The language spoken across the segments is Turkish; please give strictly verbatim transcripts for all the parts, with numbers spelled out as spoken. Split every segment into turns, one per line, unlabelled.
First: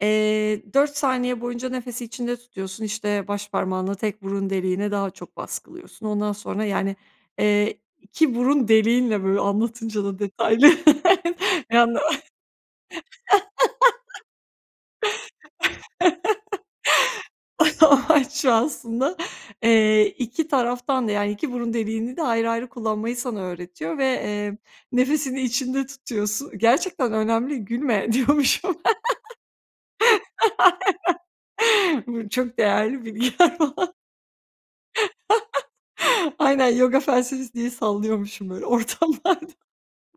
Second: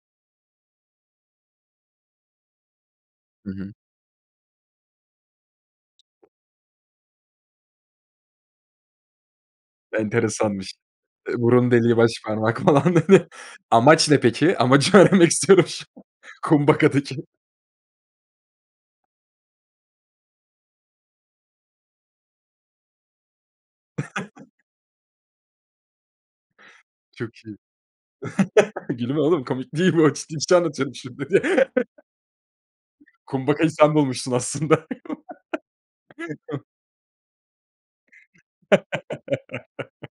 Eee, dört saniye boyunca nefesi içinde tutuyorsun, işte,
Hı hı.
başparmağınla tek burun deliğine daha çok baskılıyorsun. Ondan sonra, yani, eee, iki burun deliğinle Böyle anlatınca da detaylı
Enteresanmış. Eee,
[unintelligible]
burun deliği, başparmak falan. Amaç ne peki? Amacı öğrenmek istiyorum şu an Kumbhaka'daki.
Amaç şu aslında, eee, iki taraftan da, yani iki burun deliğini de ayrı ayrı kullanmayı sana öğretiyor ve, eee, nefesini içinde tutuyorsun. Gerçekten
Çok iyi.
önemli. "Gülme!" diyormuşum.
"Gülme oğlum! Komik değil bu, ciddi bir şey anlatıyorum şurada." diye.
Aynen. Bu çok değerli bilgiler
Kumbhaka'yı
falan.
sen bulmuşsun aslında.
Aynen, yoga felsefesi diye sallıyormuşum, böyle, ortamlarda.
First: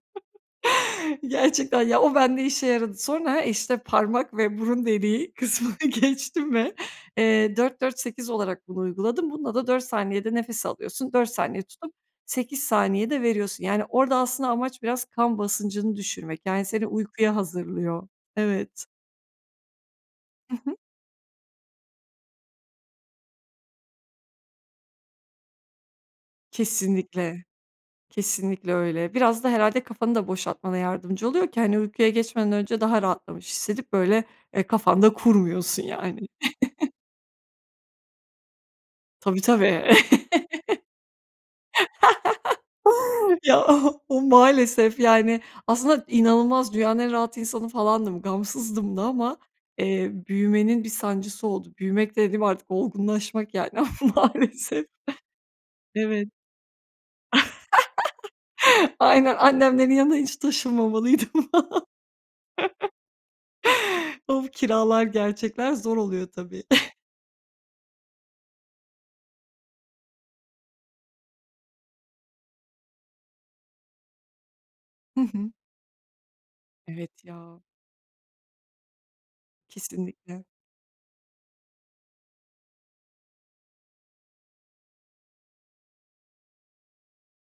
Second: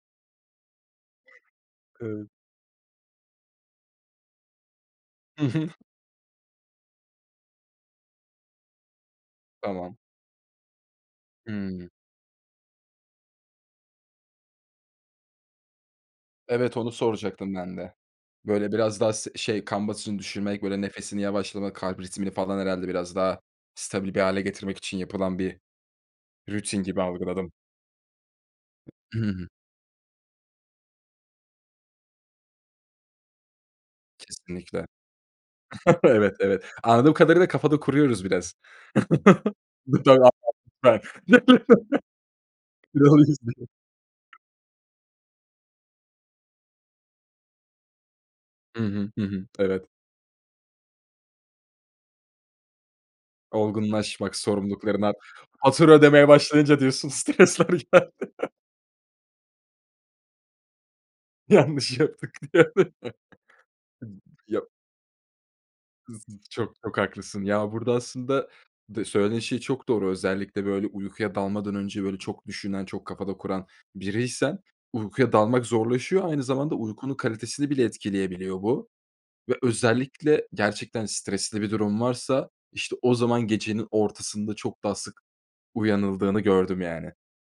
Gerçekten ya, o
Evet.
bende işe yaradı. Sonra, işte, parmak ve burun deliği
Hı hı.
kısmını geçtim ve, eee, dört dört sekiz olarak bunu uyguladım. Bunda da dört
Tamam.
saniyede nefes alıyorsun, dört saniye
Hımm.
tutup, sekiz saniyede veriyorsun. Yani, orada aslında amaç biraz kan basıncını düşürmek. Yani
Evet,
seni
onu
uykuya
soracaktım ben de.
hazırlıyor.
Böyle
Evet.
biraz daha s şey, kan basıncını
Hı
düşürmek,
hı.
böyle, nefesini yavaşlamak, kalp ritmini falan herhâlde biraz daha stabil bir hâle getirmek için yapılan bir rutin gibi
Kesinlikle,
algıladım.
kesinlikle öyle.
I hı
Biraz da
hı.
herhâlde kafanı da boşaltmana yardımcı oluyor ki, hani, uykuya geçmeden önce daha rahatlamış hissedip, böyle, eee,
Kesinlikle.
kafanda kurmuyorsun yani.
Evet, evet, anladığım kadarıyla kafada kuruyoruz biraz.
Tabii, tabii.
[unintelligible]
Ya o o
[unintelligible]
maalesef, yani, aslında inanılmaz dünyanın en rahat insanı falandım,
Hı
gamsızdım da
hı. Hı
ama,
hı. Evet.
eee, büyümenin bir sancısı oldu. Büyümek dediğim, artık olgunlaşmak, yani, ama
Olgunlaşmak
maalesef.
sorumluluklarından. Fatura
Evet.
ödemeye başlayınca diyorsun, stresler geldi.
Aynen, annemlerin yanından hiç taşınmamalıydım.
Yanlış yaptık bir yerde. [unintelligible]
Of,
Yo
kiralar, gerçekler zor
Hı hı.
oluyor tabii.
Çok, çok haklısın ya, burada aslında, de söylediğin şey çok doğru. Özellikle, böyle, uykuya dalmadan önce, böyle, çok düşünen, çok kafada kuran biriysen,
Hı
uykuya
hı.
dalmak zorlaşıyor. Aynı zamanda, uykunun
Evet ya.
kalitesini bile etkileyebiliyor bu ve
Kesinlikle.
özellikle gerçekten stresli bir durum varsa işte o zaman gecenin ortasında çok daha sık uyanıldığını gördüm yani.